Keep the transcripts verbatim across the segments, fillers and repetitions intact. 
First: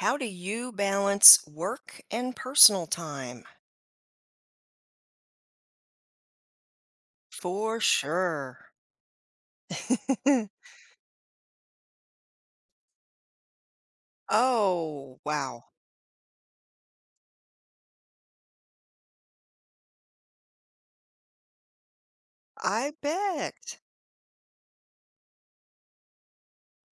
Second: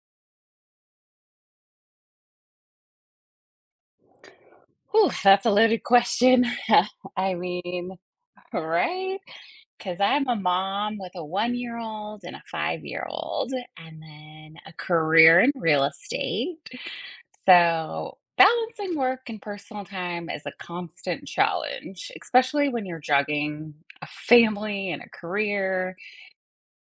How do you balance work and personal time? Whew, that's a loaded question. I For mean, sure. right? Because I'm a mom with a one year old and a five year old, and then a Oh, career in wow. real estate. So, balancing work and personal time is a constant challenge, especially when I you're juggling bet. a family and a career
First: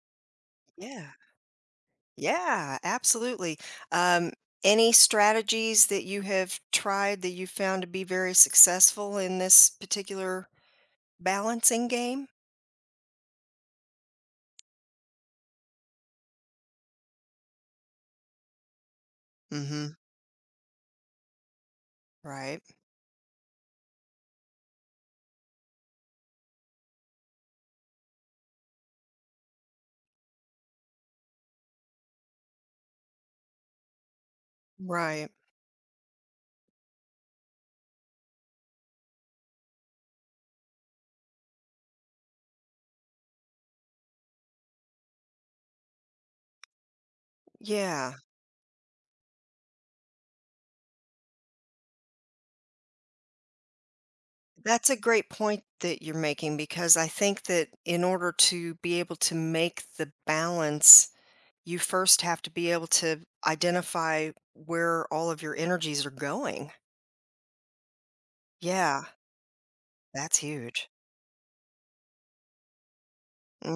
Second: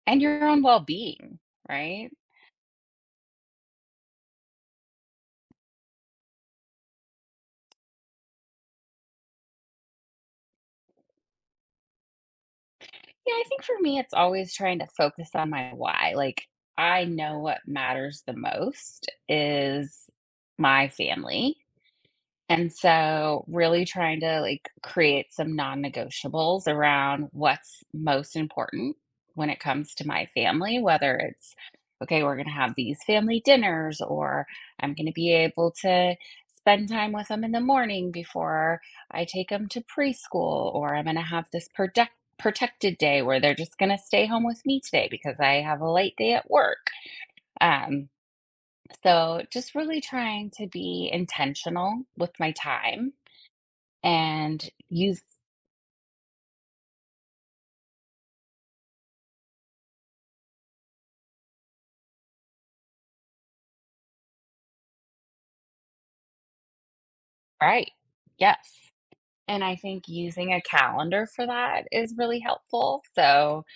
and your own well Yeah. being, right? Yeah, absolutely. Um, any strategies that you have tried that you found to be very successful in this particular balancing game? Yeah, I think for me, it's always trying to focus on my why. Like, I know what matters the most Mhm. is my family. Right. And so really trying to, like, create some non-negotiables around what's most important when it comes to my family, whether it's, "Okay, we're gonna have these family dinners," or, "I'm gonna Right. be able to spend time with them in the morning before I take them to preschool," or, "I'm gonna have this protect protected day where they're just gonna stay home with me today because I have a late day at work." Um, Yeah. so just really trying to be intentional with my time and That's a use great point that you're making because I think that in order to be able to make the balance you first have to be able to identify where all of your energies are going. right, yes. Yeah, And I think that's using a huge. calendar for that is really helpful. So Mm.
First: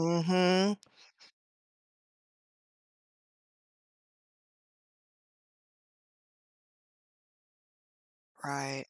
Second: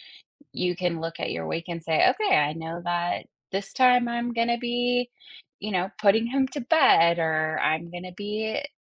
you Mhm. can look at your week and say, okay, I know that this time I'm going to be, you know, putting him to bed or I'm going to be, Right.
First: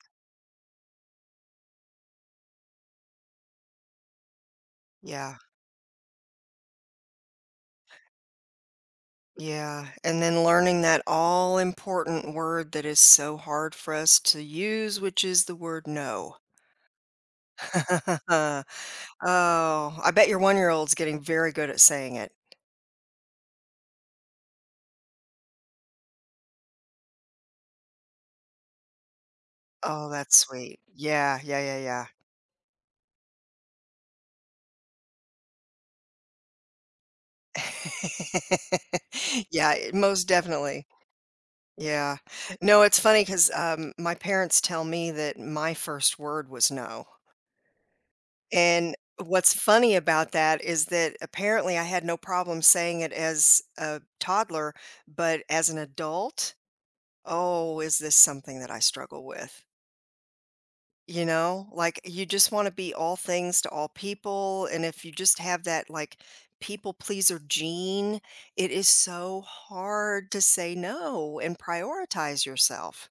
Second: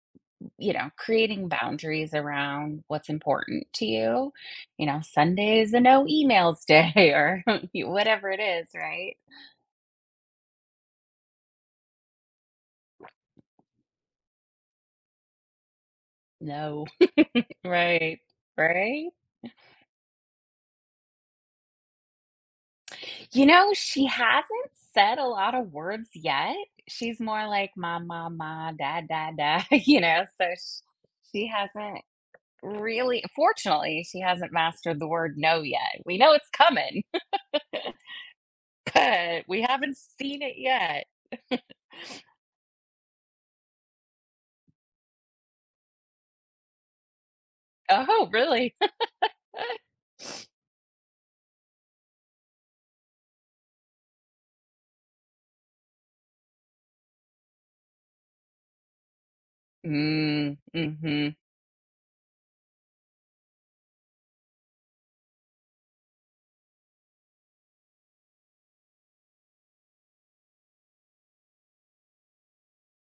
you know, creating boundaries around what's important to you. You know, Yeah. Sunday is a no emails day or whatever it is, right? Yeah. And then learning that all important word that is so hard for us to use, which is the word no. No, right, Oh, right. I bet your one-year-old's-year-old's getting very good at saying it. You know, she hasn't said a lot of words yet. She's more like ma, ma, ma, da, da, da, you Oh, know, that's so sh sweet. Yeah, she yeah, yeah, hasn't yeah. really fortunately, she hasn't mastered the word no yet. We know it's coming, but we Yeah, haven't most seen it definitely. yet. Yeah. No, it's funny because um, my parents tell me that my first word was "no," Oh, really? and what's funny about that is that apparently I had no problem saying it as a toddler, but as an adult, oh, is this something that I struggle with, Mm, you mhm. know? Like, you just wanna be all things to all people, and if you just have that, like, people pleaser gene, it is so hard to say no and prioritize yourself.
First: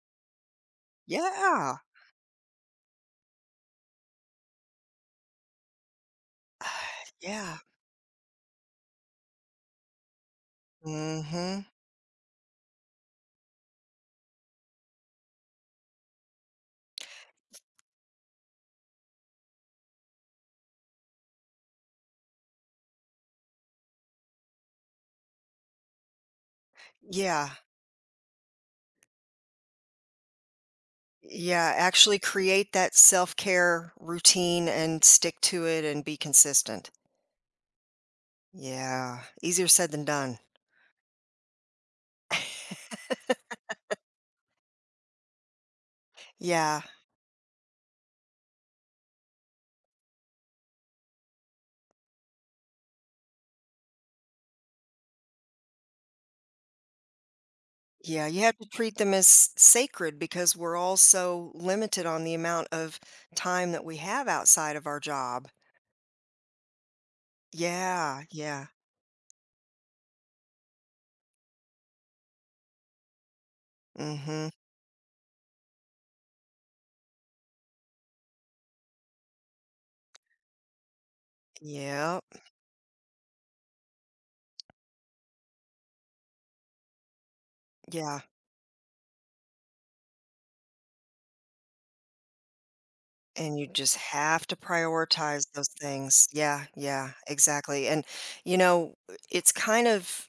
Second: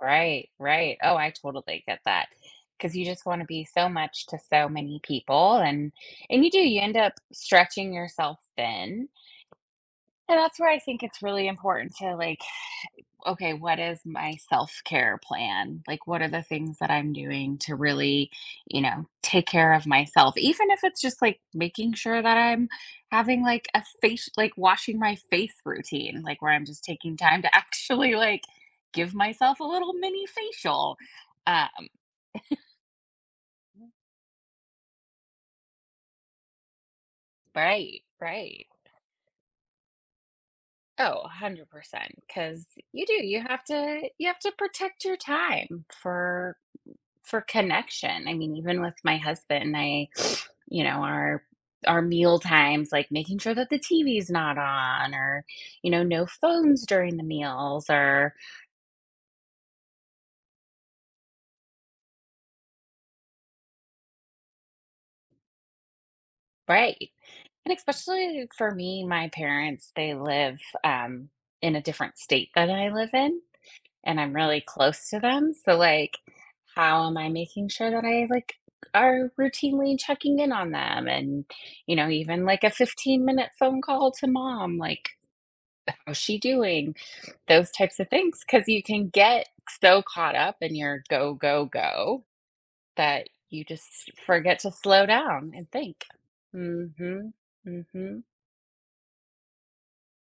Right, right. Oh, I Yeah. totally get that because you just wanna be so much to so many people, and and you do, you end up Yeah. stretching yourself thin. And that's where I think Mm. it's really Mhm. important to like, okay, what is my self care plan? Like, what are the things that I'm doing to really, you know, take care of myself? Even if it's just like making sure that I'm having like a face, like washing my face routine, like where I'm just taking time Yeah. to actually like give myself a little mini facial. Um, Yeah, actually create that self-care routine and stick to it and be consistent. right, right. Yeah, easier said than done. Oh, one hundred percent. Because you do, you have to, you have to protect your time for Yeah. for connection. I mean, even with my husband, I, you know, our our meal times, like making sure that the T V's not on or, you know, no phones during the meals Yeah, or you have to treat them as sacred because we're all so limited on the amount of time that we have outside of our job. right. And Yeah, especially yeah. for me, my parents, they live um in a different state that I live in Mm. and I'm Mhm. really close to them. So like how am I making sure that I like are routinely checking in on them and you know Yep. even like a fifteen minute phone call to mom like how's she doing? Those types of Yeah. things? Because you can get so caught up in your go, go, go that And you you just just have to forget to slow prioritize down those and think. things. Yeah, yeah, Mhm, exactly. And, mhm, you know, it's kind of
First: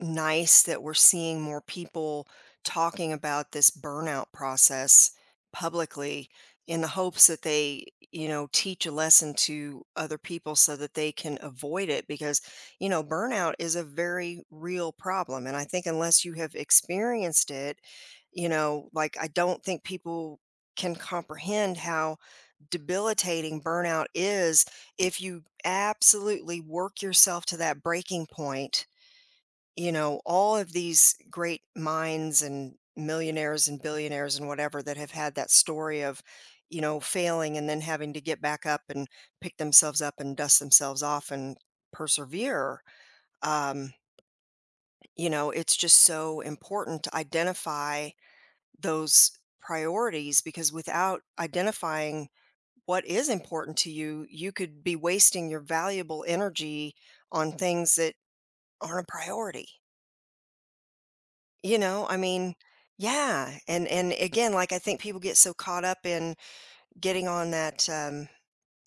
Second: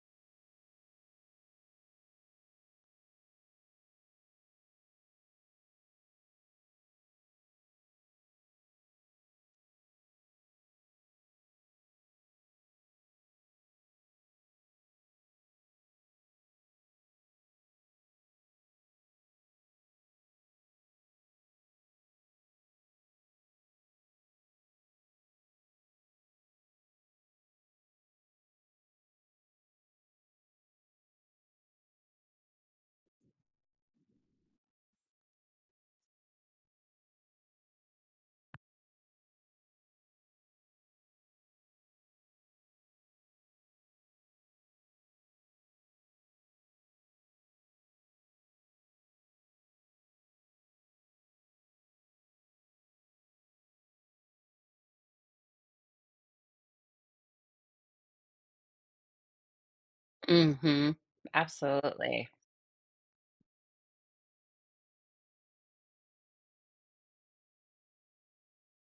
nice that we're seeing more people talking about this burnout process publicly in the hopes that they you know teach a lesson to other people so that they can avoid it, because you know burnout is a very real problem, and I think unless you have experienced it, you know like, I don't think people can comprehend how debilitating burnout is if you absolutely work yourself to that breaking point. You know, all of these great minds and millionaires and billionaires and whatever that have had that story of, you know, failing and then having to get back up and pick themselves up and dust themselves off and persevere. Um, you know, it's just so important to identify those priorities because without identifying what is important to you, you could be wasting your valuable energy on things that aren't a priority. mhm. You know, I Absolutely. mean, yeah, and and again, like, I think people get so caught up in getting on that um,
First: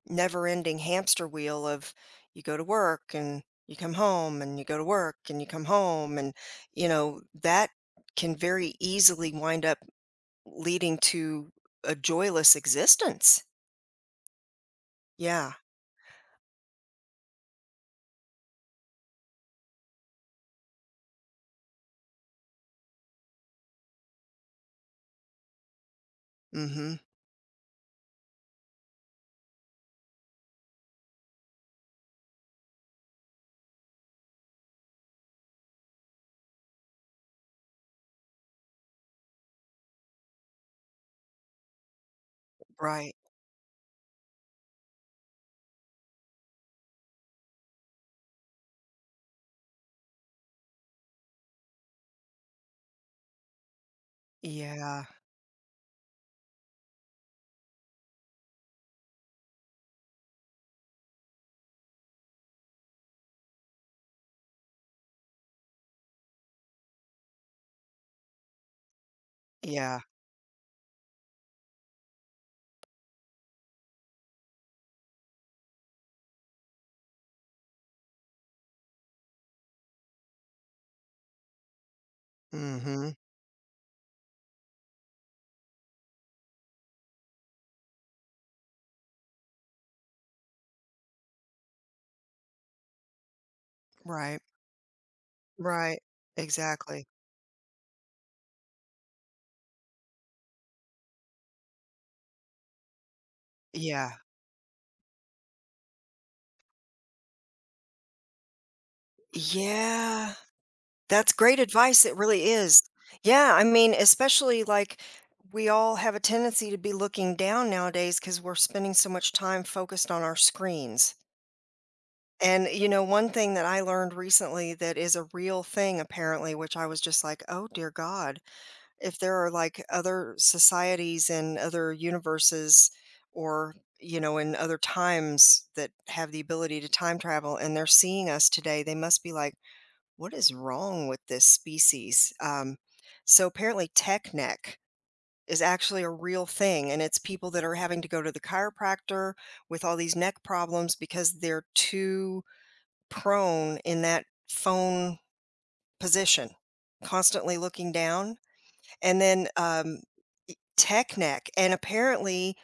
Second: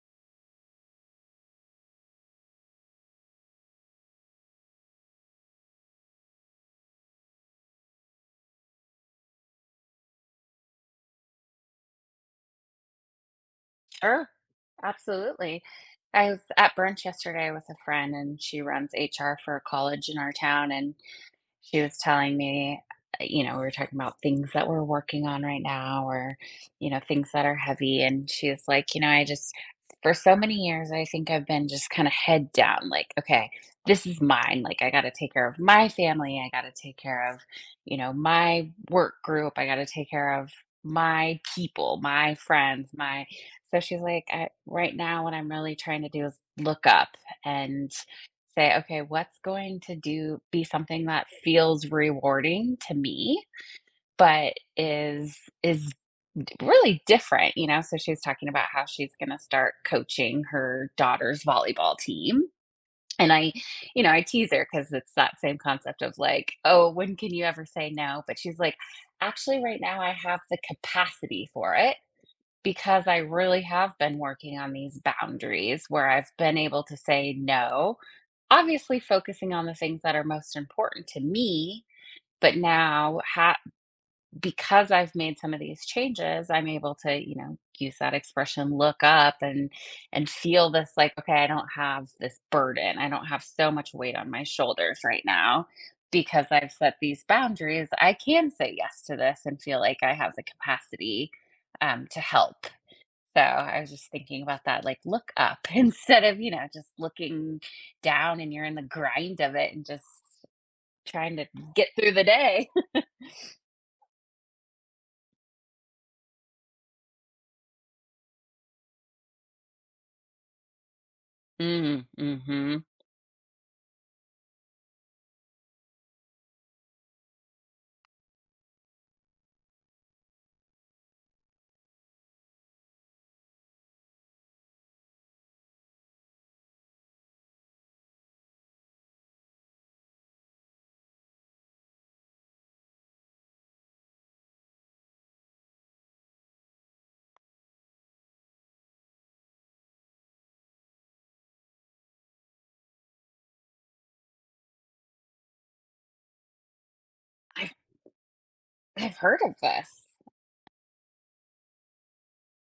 never-ending hamster wheel of you go to work and you come home and you go to work and you come home, and you know that can very easily wind up leading to a joyless existence. Sure. Yeah. Absolutely. I was at brunch yesterday with a friend, and she runs H R for a college in our town, and she was telling me, uh, you know, we were talking about things that we're working on right now or, you know, Hmm. things that are heavy. And she was like, you know, I just, for so many years, I think I've been just kind of head down, like, okay, this is mine. Like, I got to take care of my family. I got to take care of, you know, my work group. I got to take care of my people, my friends, Right. my. So she's like, I, right now, what I'm really trying to do is look up and say, okay, what's going to do be something that feels rewarding to me, but Yeah. is is d- really different, you know? So she was talking about how she's going to start coaching her daughter's volleyball team. And I, you know, I tease her because it's that same concept of like, oh, when can you ever say no? But she's like, actually, right now Yeah. I have the capacity for it because I really have been working on these boundaries where I've been able to say no. Obviously focusing on the things that are most important to me, but Hmm. now ha because I've made some of these changes, I'm able to, you know, use that expression, look up and and feel this like, okay, I don't have this burden. I don't have so much weight on Right. my shoulders right now Right. because I've set Exactly. these boundaries. I can say yes to this and feel like I have the capacity um, to help. So I was just Yeah. thinking about that, like look up instead of, you know, just looking down and you're in the grind of it and just Yeah. That's trying to great get advice, through it the really day. is. Yeah, I mean, especially, like, we all have a tendency to be looking down nowadays because 'cause we're spending so much time focused on our screens. Mm, And, mhm. you know, one thing that I learned recently that is a real thing apparently, which I was just like, "Oh, dear God." If there are, like, other societies and other universes or, you know, in other times that have the ability to time travel and they're seeing us today, they must be like, what is wrong with this species? Um, so apparently, tech neck is actually a real thing, and it's people that are having to go to the chiropractor with all these neck problems because they're too prone in that phone position, constantly I've looking down. I've And heard then of um, this. e- tech neck, and apparently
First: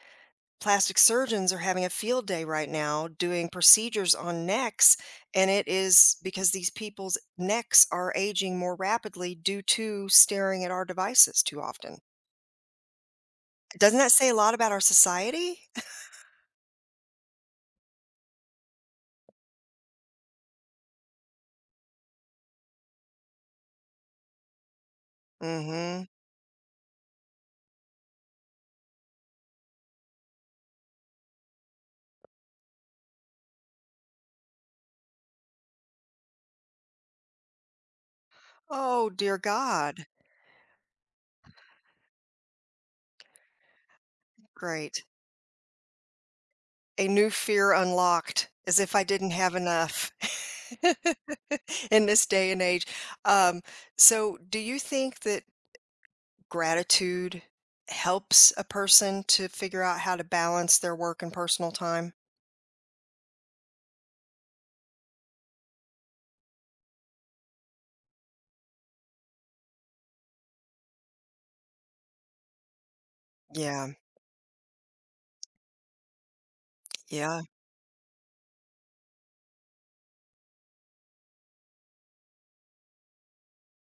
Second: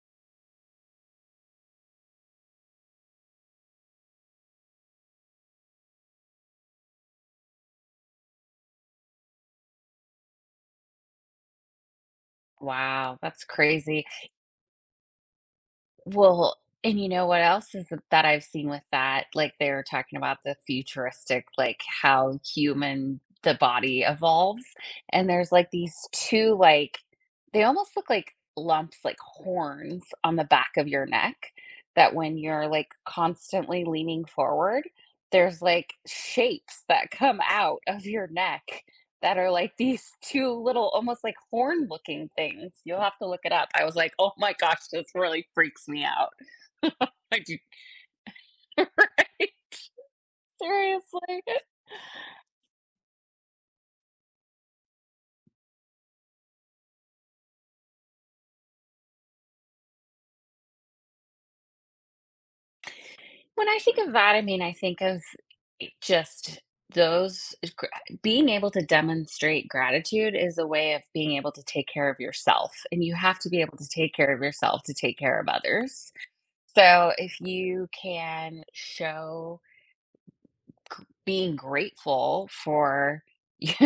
plastic surgeons are having a field day right now doing procedures on necks, and it is because these people's necks are aging more rapidly due to staring at our devices too often. Wow, that's Doesn't crazy. that say a lot about our society? Well, and you know what else is th that I've seen with that? Like, they were talking about the futuristic, like, how human the body evolves, and there's, like, these Hmm. two, like they almost look like lumps, like horns on the back of your neck that when you're, like, constantly leaning forward, there's, like, shapes that come out of your neck Oh, that dear are like God. these two little, almost like horn looking things. You'll have to look it up. I was like, "Oh my gosh, this Great. really freaks me out." A new Like, fear unlocked, as if I didn't right? have enough Seriously. in this day and age. Um, so do you think that gratitude helps a person to figure out how to balance their work and personal time? When I think of that, I mean, I think of just those eh, gr eh, being able to demonstrate gratitude is a way of being able to take care of yourself, and you have to be able to Yeah, take care of yourself to take care of others. So, if yeah, you can show g- being grateful for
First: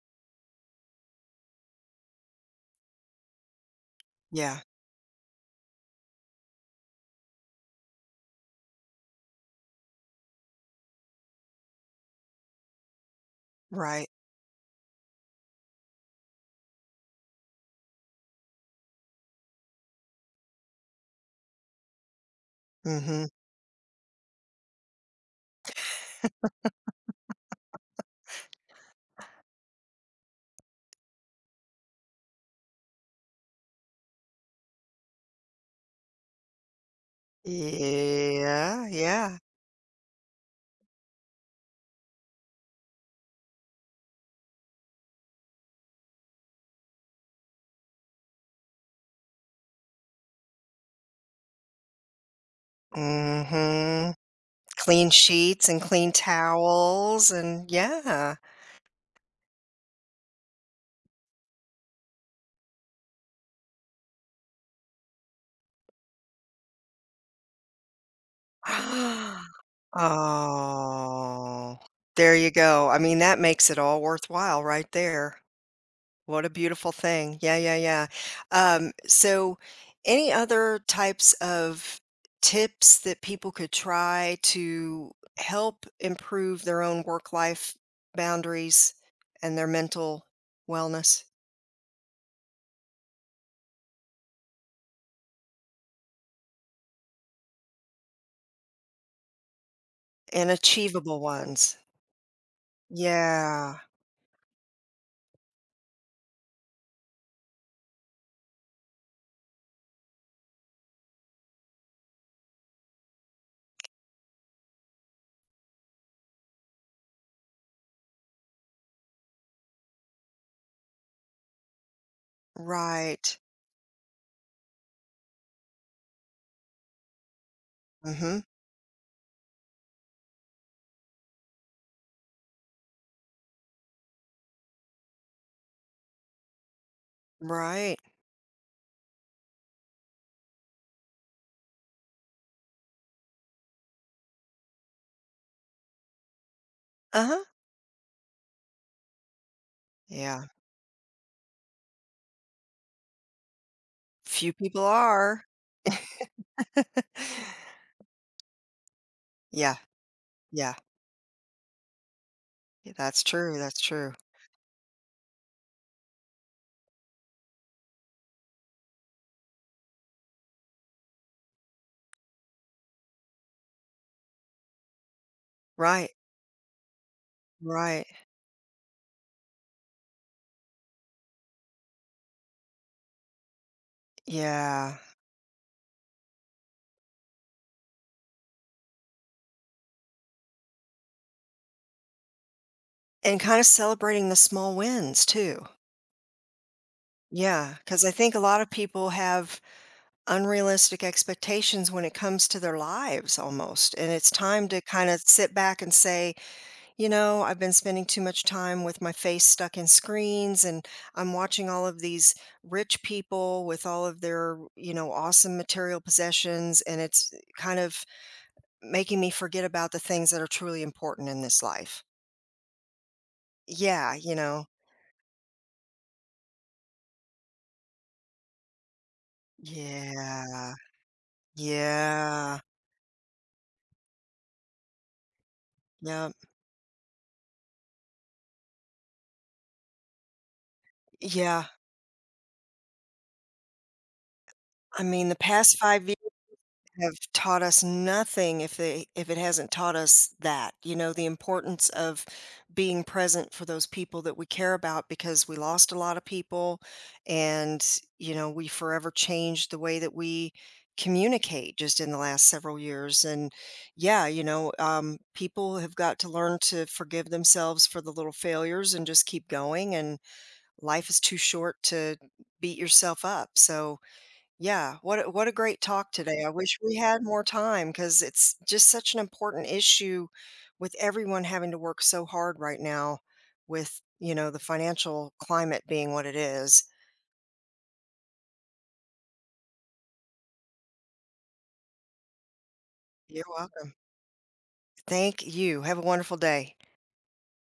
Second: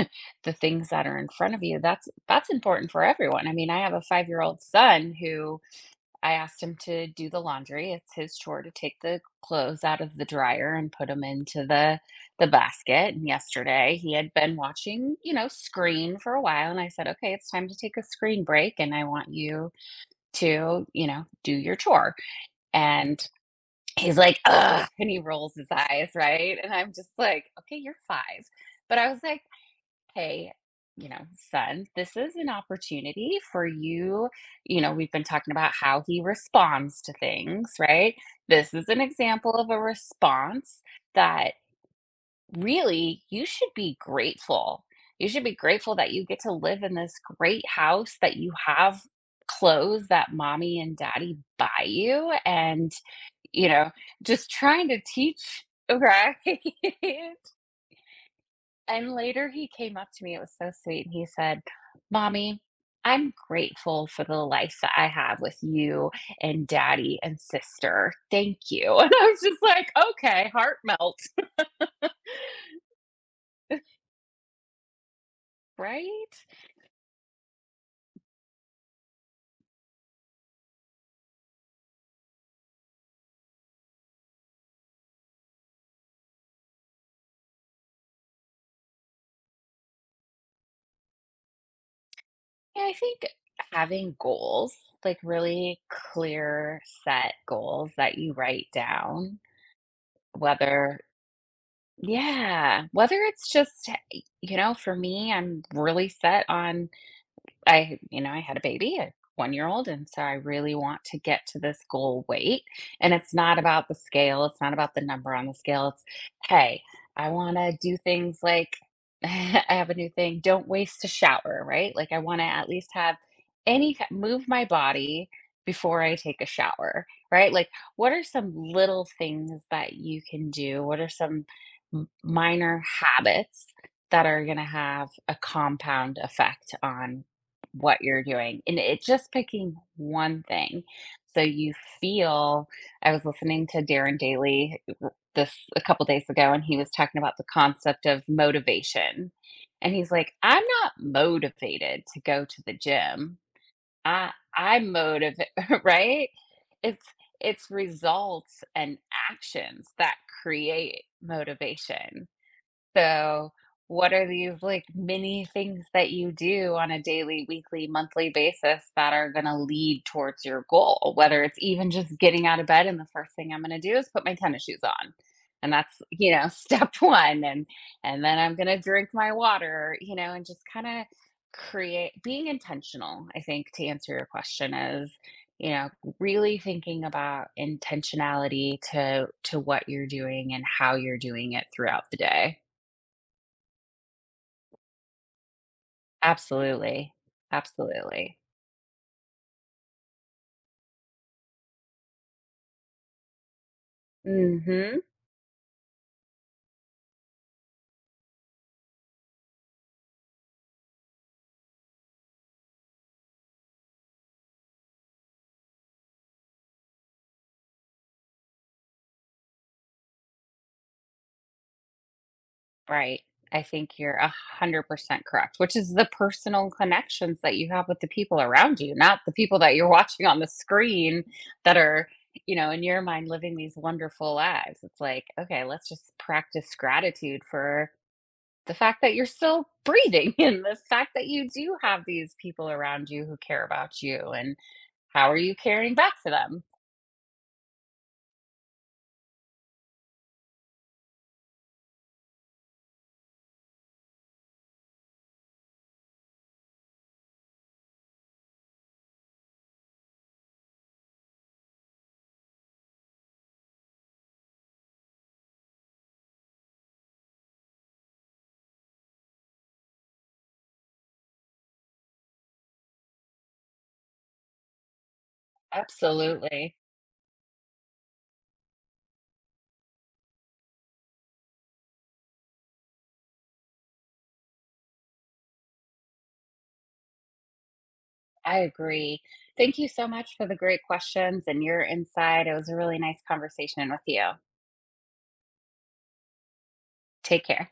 the things that are in front of you, that's that's important for everyone. I mean, I have a five year old yeah, son who I asked him to do the laundry. It's his chore to take the clothes out of the dryer and put them into the the basket. And yesterday right. he had been watching, you know, screen for a while, and I said, okay, it's time to take a screen break, and I want you to, you know, do your chore. Mm. And Mhm. he's like, "Ugh," and he rolls his eyes, right? And I'm just like, "Okay, you're five." But I was like, "Hey, you know, son, this is an opportunity for you." You know, we've been talking about how he responds to things, right? This Yeah, is an yeah. example of a response that really you should be grateful. You should be grateful that you get to live in this great house, that you have clothes that mommy and daddy buy you, and Mm. you know, Mhm. just trying to Clean teach, sheets and clean right? towels and yeah. And later he came up to me, it was so sweet, and he said, Mommy, I'm grateful for the life that I have with you and daddy and sister. Thank you. And I was just like, okay, heart melt, Oh, there you go. I mean, that makes it all worthwhile right there. right? What a beautiful thing. Yeah, yeah, yeah. Um, so any other types of tips that people could try to help improve their own work-life boundaries and their mental wellness, Yeah, I think having goals, like really clear set goals that you write down, and whether achievable ones? Yeah, whether it's Yeah, just, eh, you know, for me, I'm really set on I, you know, I had a baby, a one year old, and so I really want to get to this goal weight. And it's not about the scale, it's not about the number on the scale. It's, hey, I want to do things like I have a new thing, don't waste a shower, right? Like, I want to at least have right. any ki- move my body before I take a shower, right? Like, what are Mm-hmm. some little things that you can do? What are some m- minor habits that are going to have a compound effect on what Right. you're doing, and it's just picking one thing. So you feel I was listening to Darren Daly w this a couple days ago, and he was talking about the Uh-huh. concept of motivation, and he's like, Yeah. "I'm not motivated to go to the gym. I Few people I'm are. motiva" right? It's it's results and Yeah, actions that yeah. create motivation. Yeah, that's So, true, that's what true. are these like mini things that you do on a daily, weekly, monthly basis that are going to lead towards your goal? Whether it's even just getting out of bed and the first thing I'm going to do is put my tennis shoes on. And that's, Right, you know, step one, and right. and then I'm going to drink my water, you know, and just kind of create being intentional, I think to answer your question Yeah, is, you know, really thinking about intentionality to to what you're doing and how you're doing it throughout the day. and kinda celebrating the small wins too. Absolutely, Yeah, because I think absolutely. a lot of people have unrealistic expectations when it comes to their lives almost, and it's time to Mhm. kinda sit back and say, "You know, I've been spending too much time with my face stuck in screens, and I'm watching all of these rich people with all of their, you know, awesome material possessions, and it's kind of making me forget about the things that are truly important in this life." Right. I think Yeah, you're you know? one hundred percent correct, which is the personal connections that you have with the people around you, not the people that you're watching on the Yeah, screen that are, you yeah, know, in your mind living these wonderful lives. It's like, okay, let's just yeah, practice gratitude for the fact that you're still breathing and the fact that you yeah. do have these people around you who care about you, and I mean, how the are you past caring five back to them? have taught us nothing if they if it hasn't taught us that you know the importance of being present for those people that we care about, because we lost a lot of people, and you know we forever changed the way that we communicate just in the last several years. And yeah, you know um, people have got to learn to forgive themselves for the little failures and just keep going, and life is too short to beat yourself up. So yeah, what a what a great talk today. I Absolutely. wish we had more time because it's just such an important issue with everyone having to work so hard right now with, you know, the financial climate being what it is. I agree. Thank you so much for the great questions and your insight. It was a really nice You're conversation welcome. with you. Thank you. Have a wonderful day. Take care.